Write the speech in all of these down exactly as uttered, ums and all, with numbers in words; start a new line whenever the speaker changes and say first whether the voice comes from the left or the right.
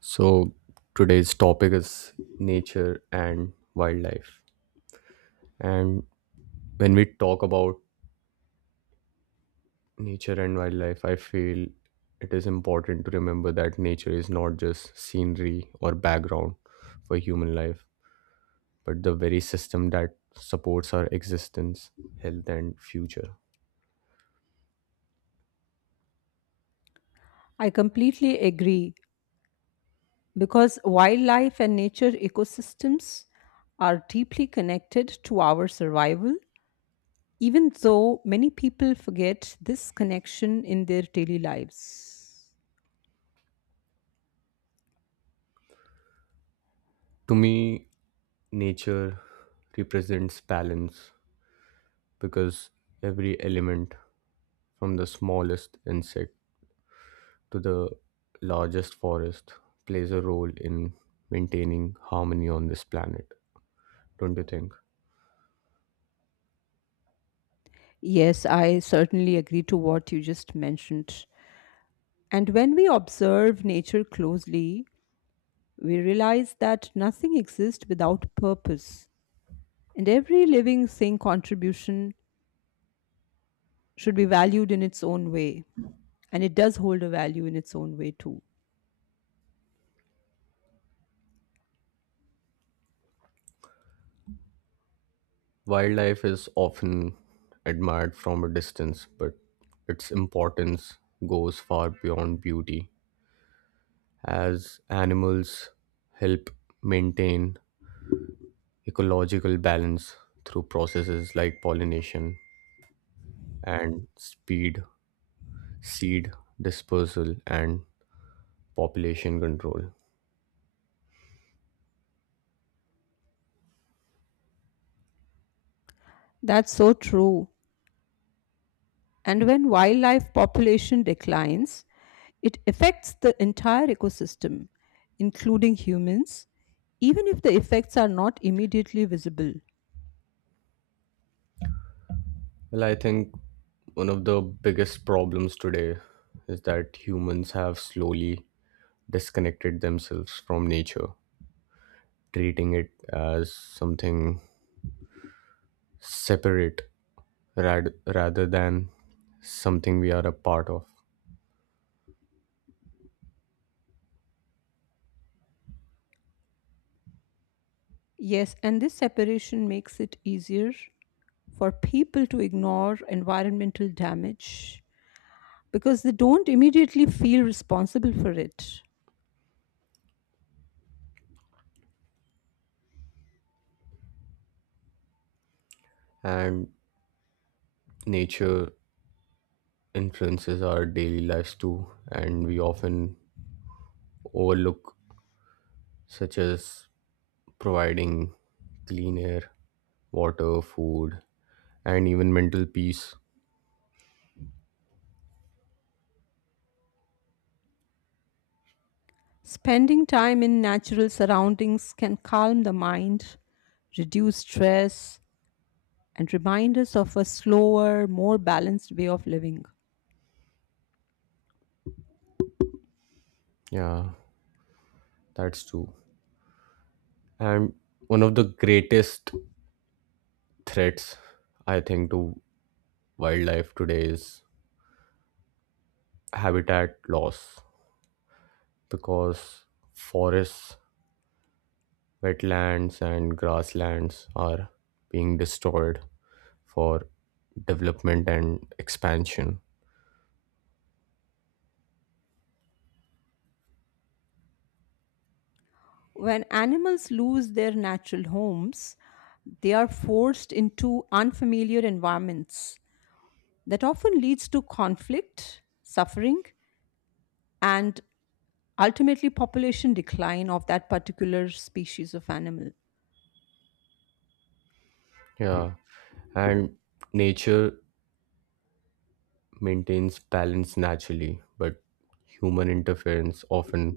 right: So, today's topic is nature and wildlife. And when we talk about nature and wildlife, I feel it is important to remember that nature is not just scenery or background for human life, but the very system that supports our existence, health, and future.
left: I completely agree because wildlife and nature ecosystems are deeply connected to our survival, even though many people forget this connection in their daily lives.
right: To me, nature represents balance because every element from the smallest insect to the largest forest plays a role in maintaining harmony on this planet, don't you think?
left: Yes, I certainly agree to what you just mentioned. And when we observe nature closely, we realize that nothing exists without purpose, and every living thing contribution should be valued in its own way. And it does hold a value in its own way too.
right: Wildlife is often admired from a distance, but its importance goes far beyond beauty, as animals help maintain ecological balance through processes like pollination and speed, seed dispersal, and population control.
left: That's so true. And when wildlife population declines, it affects the entire ecosystem, including humans, even if the effects are not immediately visible.
right: Well, I think one of the biggest problems today is that humans have slowly disconnected themselves from nature, treating it as something separate rad- rather than something we are a part of.
left: Yes, and this separation makes it easier for people to ignore environmental damage because they don't immediately feel responsible for it.
right: And nature influences our daily lives too, and we often overlook such as providing clean air, water, food, and even mental peace.
left: Spending time in natural surroundings can calm the mind, reduce stress, and remind us of a slower, more balanced way of living.
right: Yeah, that's true. And one of the greatest threats, I think, to wildlife today is habitat loss because forests, wetlands, and grasslands are being destroyed for development and expansion.
left: When animals lose their natural homes, they are forced into unfamiliar environments that often leads to conflict, suffering, and ultimately population decline of that particular species of animal.
right: Yeah, and nature maintains balance naturally, but human interference often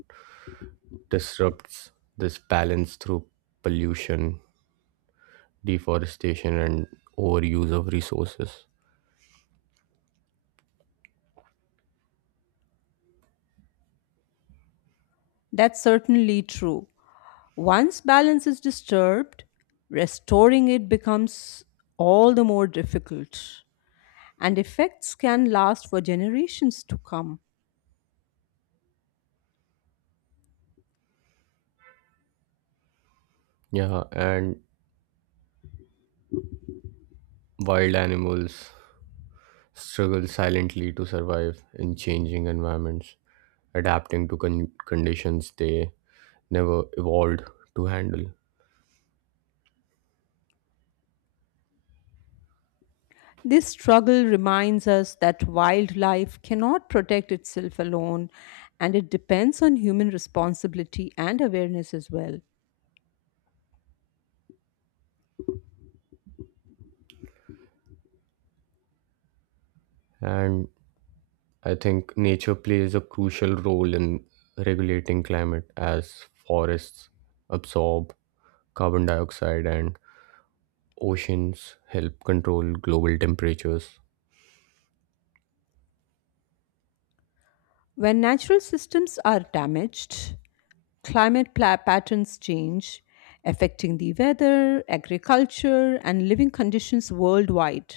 right: disrupts this balance through pollution deforestation and overuse of resources.
left: That's certainly true. Once balance is disturbed, restoring it becomes all the more difficult, and effects can last for generations to come.
right: Yeah, and wild animals struggle silently to survive in changing environments, adapting to con- conditions they never evolved to handle.
left: This struggle reminds us that wildlife cannot protect itself alone, and it depends on human responsibility and awareness as well.
right: And I think nature plays a crucial role in regulating climate as forests absorb carbon dioxide and oceans help control global temperatures.
left: When natural systems are damaged, climate pla- patterns change, affecting the weather, agriculture, and living conditions worldwide.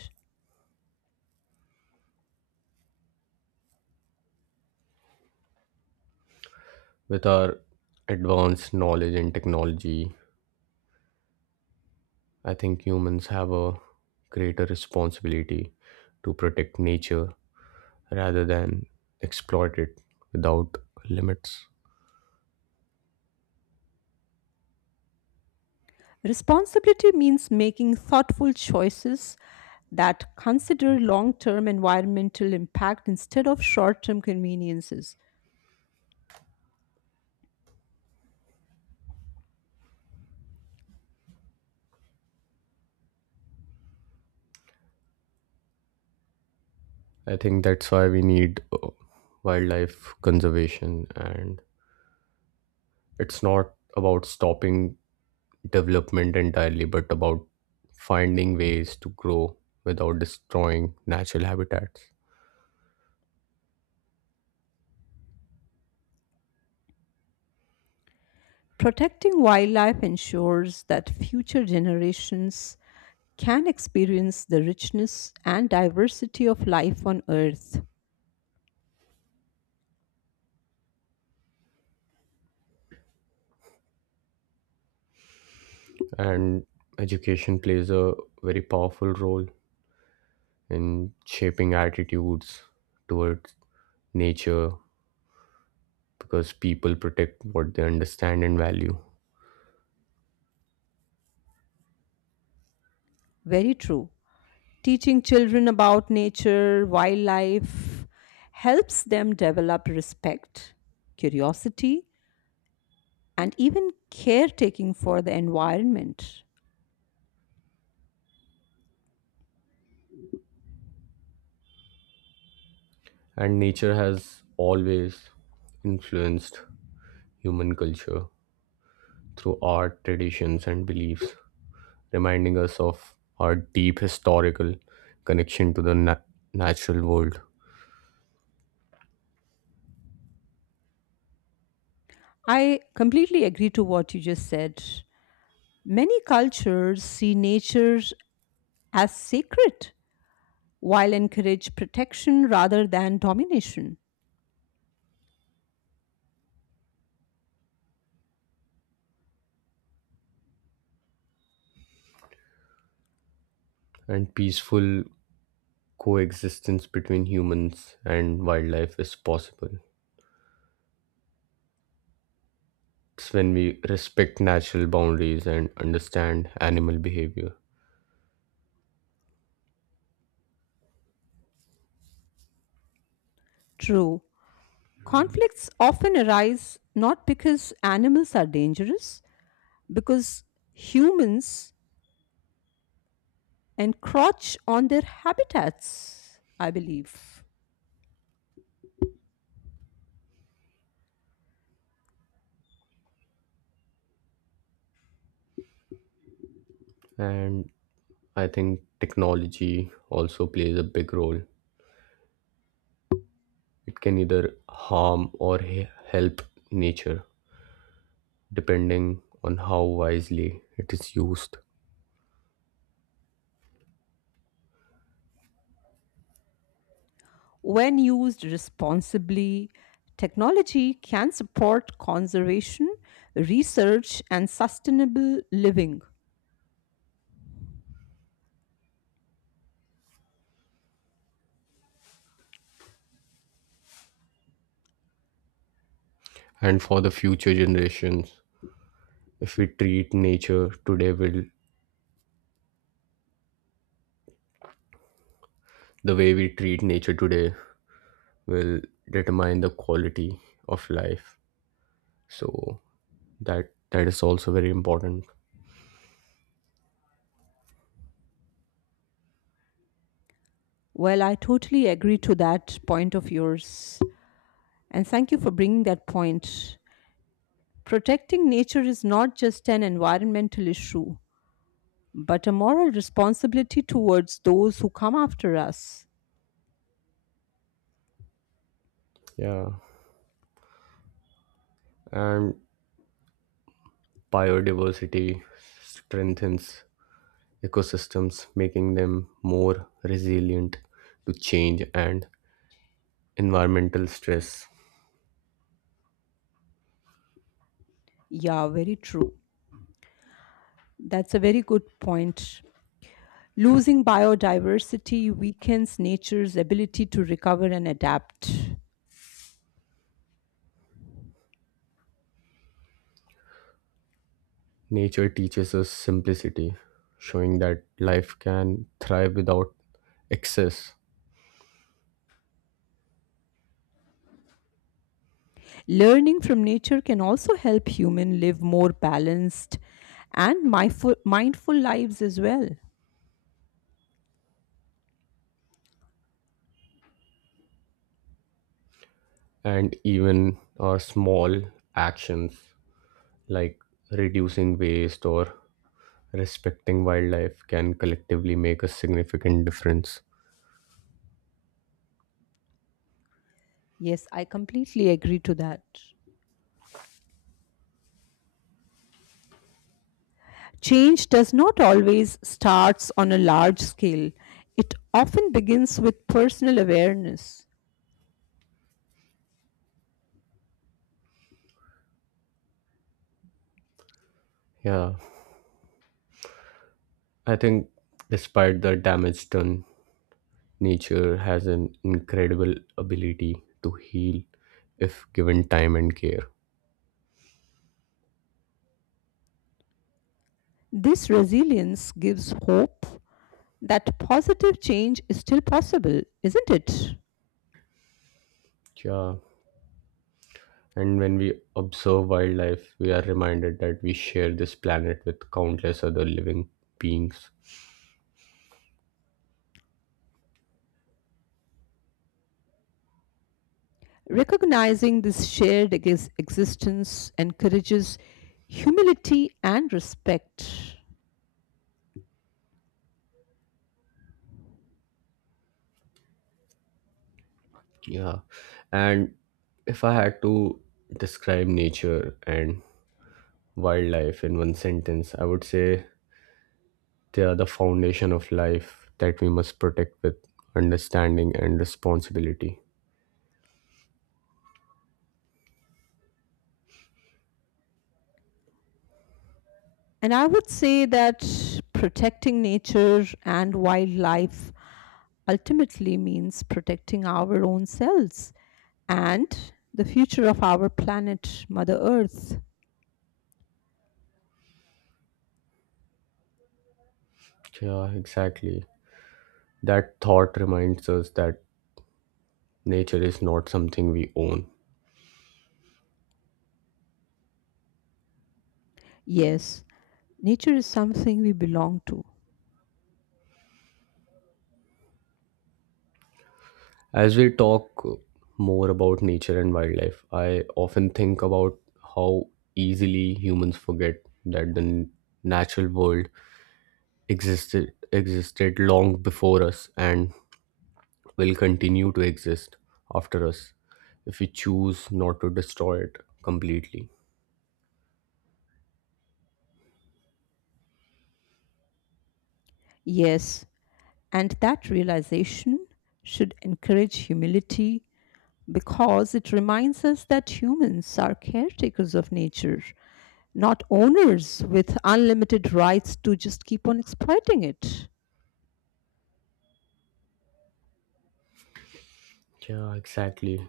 right: With our advanced knowledge and technology, I think humans have a greater responsibility to protect nature rather than exploit it without limits.
left: Responsibility means making thoughtful choices that consider long term environmental impact instead of short term conveniences.
right: I think that's why we need uh, wildlife conservation, and it's not about stopping development entirely, but about finding ways to grow without destroying natural habitats.
left: Protecting wildlife ensures that future generations can experience the richness and diversity of life on Earth.
right: And education plays a very powerful role in shaping attitudes towards nature because people protect what they understand and value.
left: Very true. Teaching children about nature, wildlife, helps them develop respect, curiosity, and even caretaking for the environment.
right: And nature has always influenced human culture through art, traditions, and beliefs, reminding us of our deep historical connection to the na- natural world.
left: I completely agree to what you just said. Many cultures see nature as sacred while encourage protection rather than domination.
right: And peaceful coexistence between humans and wildlife is possible. It's when we respect natural boundaries and understand animal behavior.
left: True, conflicts often arise not because animals are dangerous, because humans encroach on their habitats, I believe.
right: And I think technology also plays a big role. It can either harm or he- help nature, depending on how wisely it is used.
left: When used responsibly, technology can support conservation, research, and sustainable living.
right: And for the future generations, if we treat nature today, will the way we treat nature today will determine the quality of life. So that that is also very important.
left: Well, I totally agree to that point of yours. And thank you for bringing that point. Protecting nature is not just an environmental issue, but a moral responsibility towards those who come after us.
right: Yeah, and biodiversity strengthens ecosystems, making them more resilient to change and environmental stress.
left: Yeah, very true. That's a very good point. Losing biodiversity weakens nature's ability to recover and adapt.
right: Nature teaches us simplicity, showing that life can thrive without excess,
left: Learning from nature can also help humans live more balanced and mindful, mindful lives as well.
right: and even our small actions like reducing waste or respecting wildlife can collectively make a significant difference.
left: Yes, I completely agree to that. Change does not always starts on a large scale. It often begins with personal awareness.
right: Yeah, I think despite the damage done, nature has an incredible ability to heal if given time and care.
left: This resilience gives hope that positive change is still possible, isn't it?
right: Yeah. And when we observe wildlife, we are reminded that we share this planet with countless other living beings.
left: Recognizing this shared ex- existence encourages humility and respect.
right: Yeah. And if I had to describe nature and wildlife in one sentence, I would say they are the foundation of life that we must protect with understanding and responsibility.
left: And I would say that protecting nature and wildlife ultimately means protecting our own selves and the future of our planet, Mother Earth.
right: Yeah, exactly. That thought reminds us that nature is not something we own.
left: Yes, nature is something we belong to.
right: As we talk more about nature and wildlife, I often think about how easily humans forget that the n- natural world existed existed long before us and will continue to exist after us if we choose not to destroy it completely.
left: Yes, and that realization should encourage humility because it reminds us that humans are caretakers of nature, not owners with unlimited rights to just keep on exploiting it.
right: Yeah, exactly.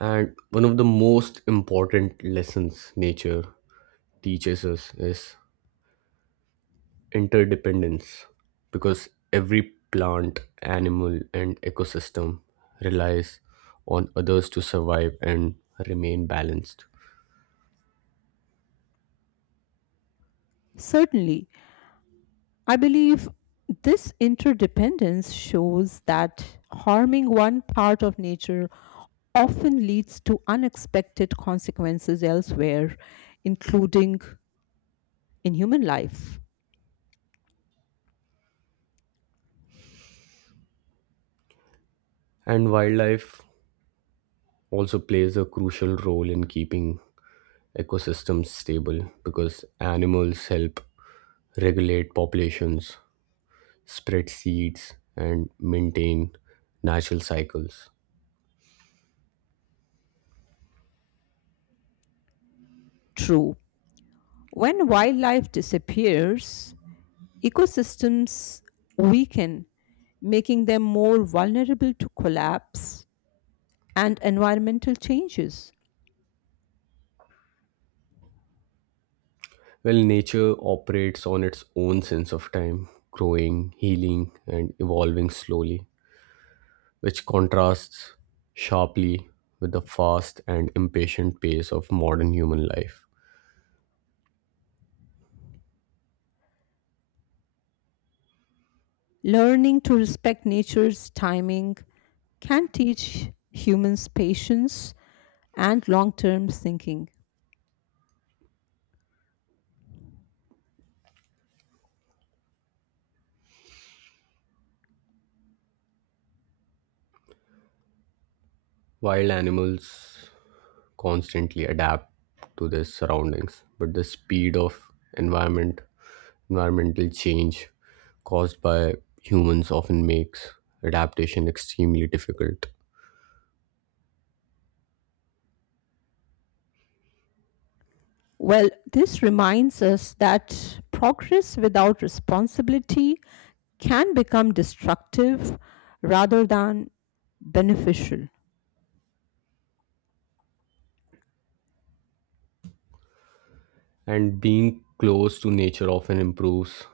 right: And one of the most important lessons nature teaches us is interdependence because every plant, animal, and ecosystem relies on others to survive and remain balanced.
left: Certainly, I believe this interdependence shows that harming one part of nature often leads to unexpected consequences elsewhere, including in human life.
right: And wildlife also plays a crucial role in keeping ecosystems stable because animals help regulate populations, spread seeds, and maintain natural cycles.
left: True. When wildlife disappears, ecosystems weaken, making them more vulnerable to collapse and environmental changes.
right: Well, nature operates on its own sense of time, growing, healing, and evolving slowly, which contrasts sharply with the fast and impatient pace of modern human life.
left: Learning to respect nature's timing can teach humans patience and long term thinking.
right: Wild animals constantly adapt to their surroundings, but the speed of environment, environmental change caused by humans often makes adaptation extremely difficult.
left: Well, this reminds us that progress without responsibility can become destructive rather than beneficial.
right: And being close to nature often improves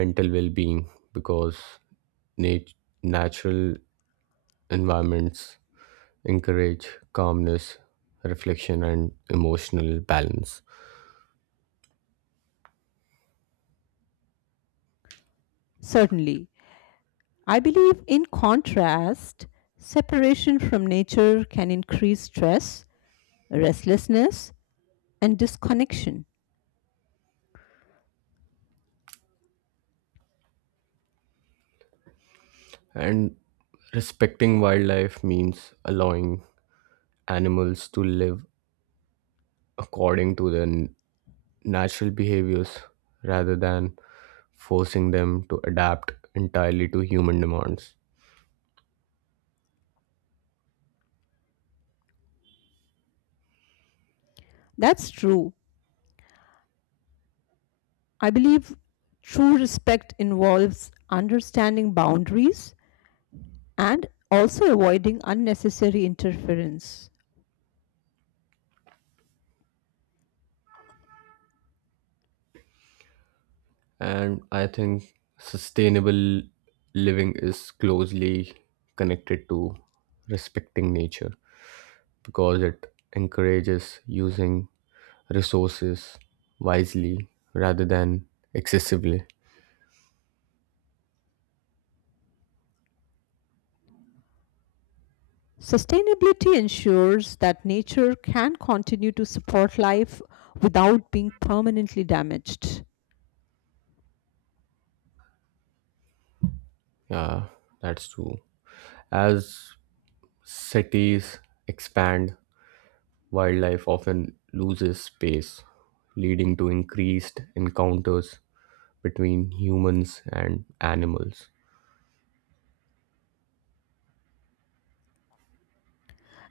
right: mental well-being because nat- natural environments encourage calmness reflection and emotional balance.
left: Certainly, I believe, in contrast, separation from nature can increase stress, restlessness, and disconnection.
right: And respecting wildlife means allowing animals to live according to their n- natural behaviors rather than forcing them to adapt entirely to human demands.
left: That's true. I believe true respect involves understanding boundaries and also avoiding unnecessary interference.
right: And I think sustainable living is closely connected to respecting nature because it encourages using resources wisely rather than excessively.
left: Sustainability ensures that nature can continue to support life without being permanently damaged.
right: Yeah, that's true. As cities expand, wildlife often loses space, leading to increased encounters between humans and animals.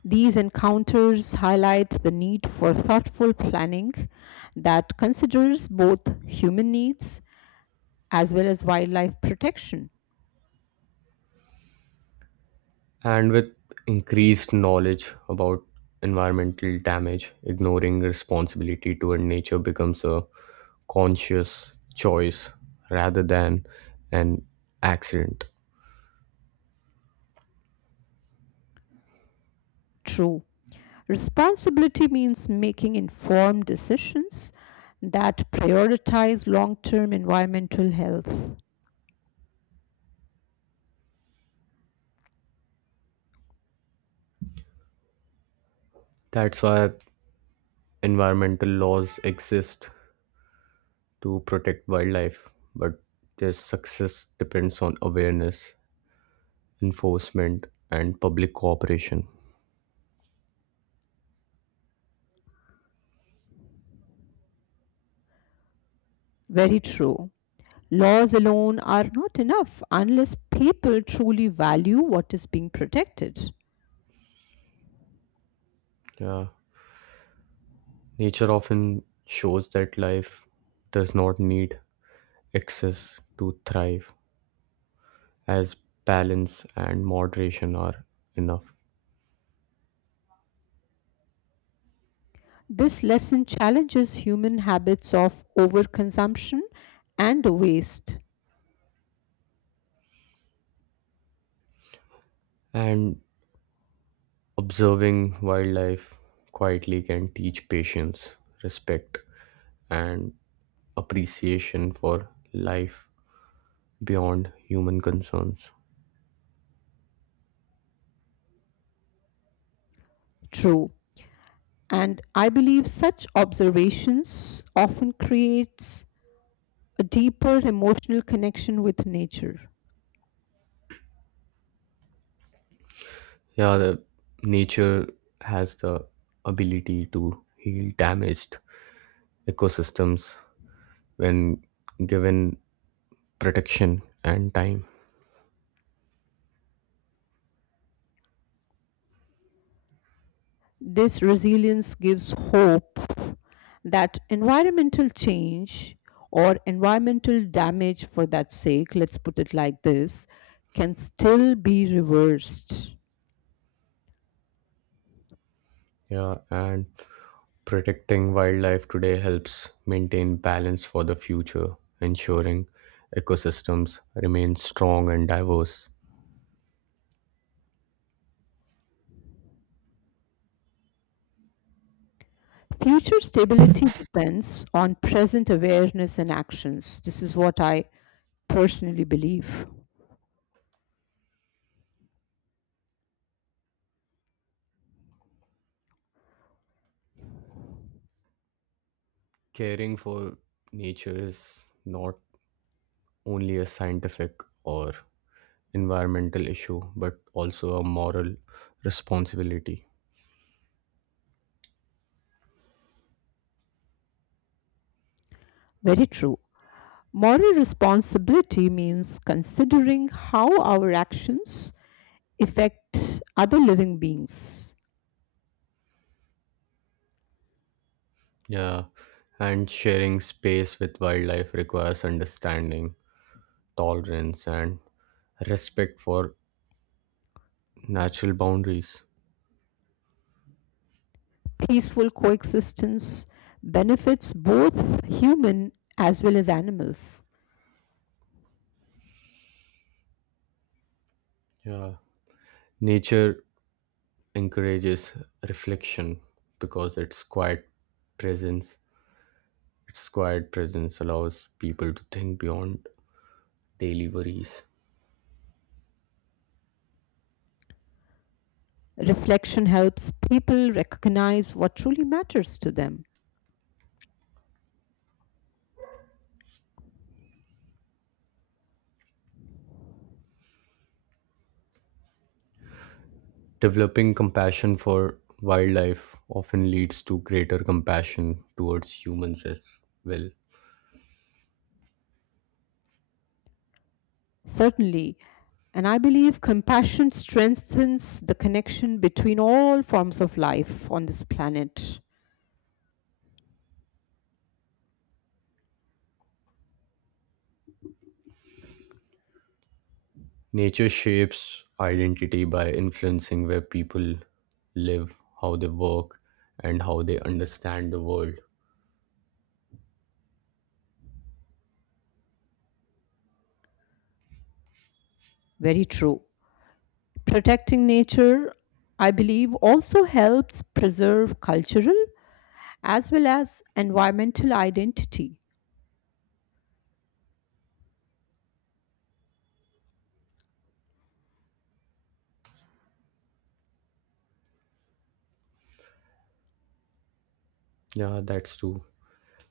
left: These encounters highlight the need for thoughtful planning that considers both human needs as well as wildlife protection.
right: And with increased knowledge about environmental damage, ignoring responsibility toward nature becomes a conscious choice rather than an accident.
left: True. Responsibility means making informed decisions that prioritize long term environmental health.
right: That's why environmental laws exist to protect wildlife, but their success depends on awareness, enforcement, and public cooperation.
left: Very true. Laws alone are not enough unless people truly value what is being protected.
right: Yeah, nature often shows that life does not need excess to thrive, as balance and moderation are enough.
left: This lesson challenges human habits of overconsumption and waste.
right: And observing wildlife quietly can teach patience, respect, and appreciation for life beyond human concerns.
left: True. And I believe such observations often creates a deeper emotional connection with nature.
right: Yeah, the nature has the ability to heal damaged ecosystems when given protection and time.
left: This resilience gives hope that environmental change or environmental damage for that sake, let's put it like this, can still be reversed.
right: Yeah, and protecting wildlife today helps maintain balance for the future, ensuring ecosystems remain strong and diverse.
left: Future stability depends on present awareness and actions. This is what I personally believe.
right: Caring for nature is not only a scientific or environmental issue, but also a moral responsibility.
left: Very true. Moral responsibility means considering how our actions affect other living beings.
right: Yeah, and sharing space with wildlife requires understanding, tolerance, and respect for natural boundaries.
left: Peaceful coexistence benefits both human as well as animals.
right: Yeah, nature encourages reflection because its quiet presence its quiet presence allows people to think beyond daily worries.
left: Reflection helps people recognize what truly matters to them.
right: Developing compassion for wildlife often leads to greater compassion towards humans as well.
left: Certainly. And I believe compassion strengthens the connection between all forms of life on this planet.
right: Nature shapes identity by influencing where people live, how they work, and how they understand the world.
left: Very true. Protecting nature, I believe, also helps preserve cultural as well as environmental identity.
right: Yeah, that's true.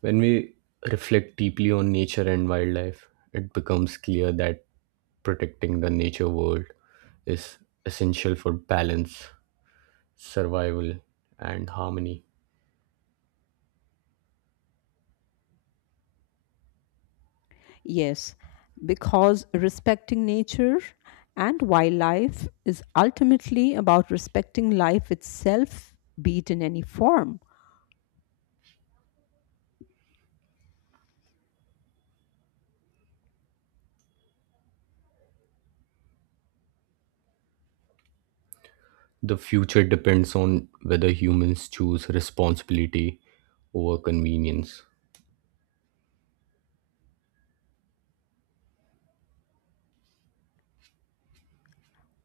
right: When we reflect deeply on nature and wildlife, it becomes clear that protecting the nature world is essential for balance, survival, and harmony.
left: Yes, because respecting nature and wildlife is ultimately about respecting life itself, be it in any form.
right: The future depends on whether humans choose responsibility over convenience.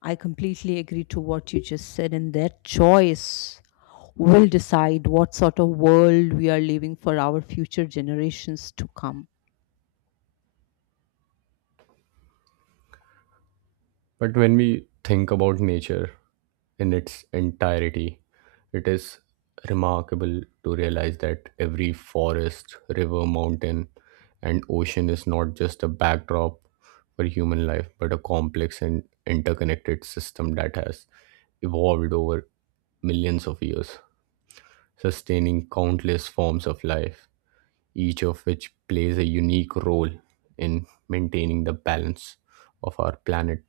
left: I completely agree to what you just said, and their choice will decide what sort of world we are leaving for our future generations to come.
right: But when we think about nature in its entirety, it is remarkable to realize that every forest, river, mountain, and ocean is not just a backdrop for human life, but a complex and interconnected system that has evolved over millions of years, sustaining countless forms of life, each of which plays a unique role in maintaining the balance of our planet.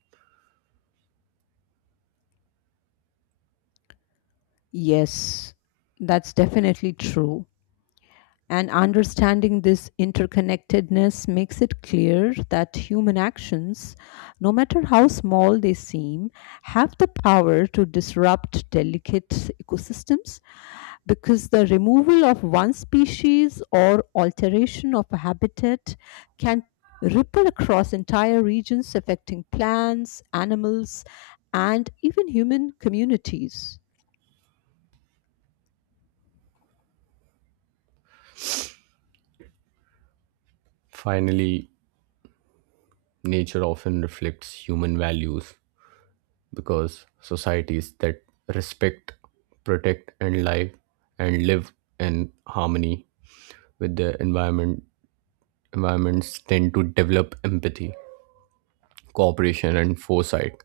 left: Yes, that's definitely true. And understanding this interconnectedness makes it clear that human actions, no matter how small they seem, have the power to disrupt delicate ecosystems because the removal of one species or alteration of a habitat can ripple across entire regions affecting plants, animals, and even human communities.
right: Finally, nature often reflects human values because societies that respect, protect, and live and live in harmony with their environment environments tend to develop empathy, cooperation, and foresight,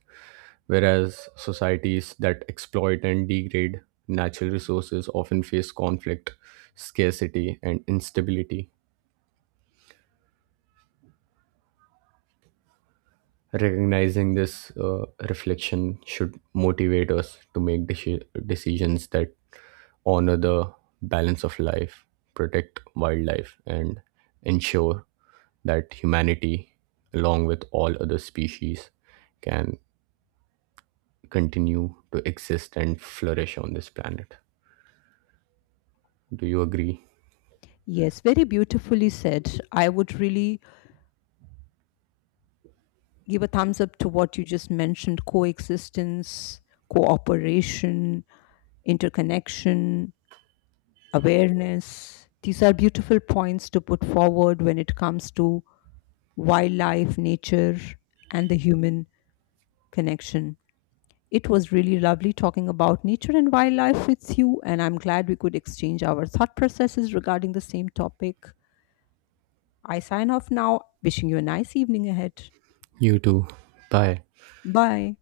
right: whereas societies that exploit and degrade natural resources often face conflict, scarcity, and instability. Recognizing this uh, reflection should motivate us to make deci- decisions that honor the balance of life, protect wildlife, and ensure that humanity, along with all other species, can continue to exist and flourish on this planet. Do you agree?
left: Yes, very beautifully said. I would really give a thumbs up to what you just mentioned coexistence, cooperation, interconnection, awareness. These are beautiful points to put forward when it comes to wildlife, nature, and the human connection. It was really lovely talking about nature and wildlife with you, and I'm glad we could exchange our thought processes regarding the same topic. I sign off now, wishing you a nice evening ahead.
right: You too. Bye.
left: Bye.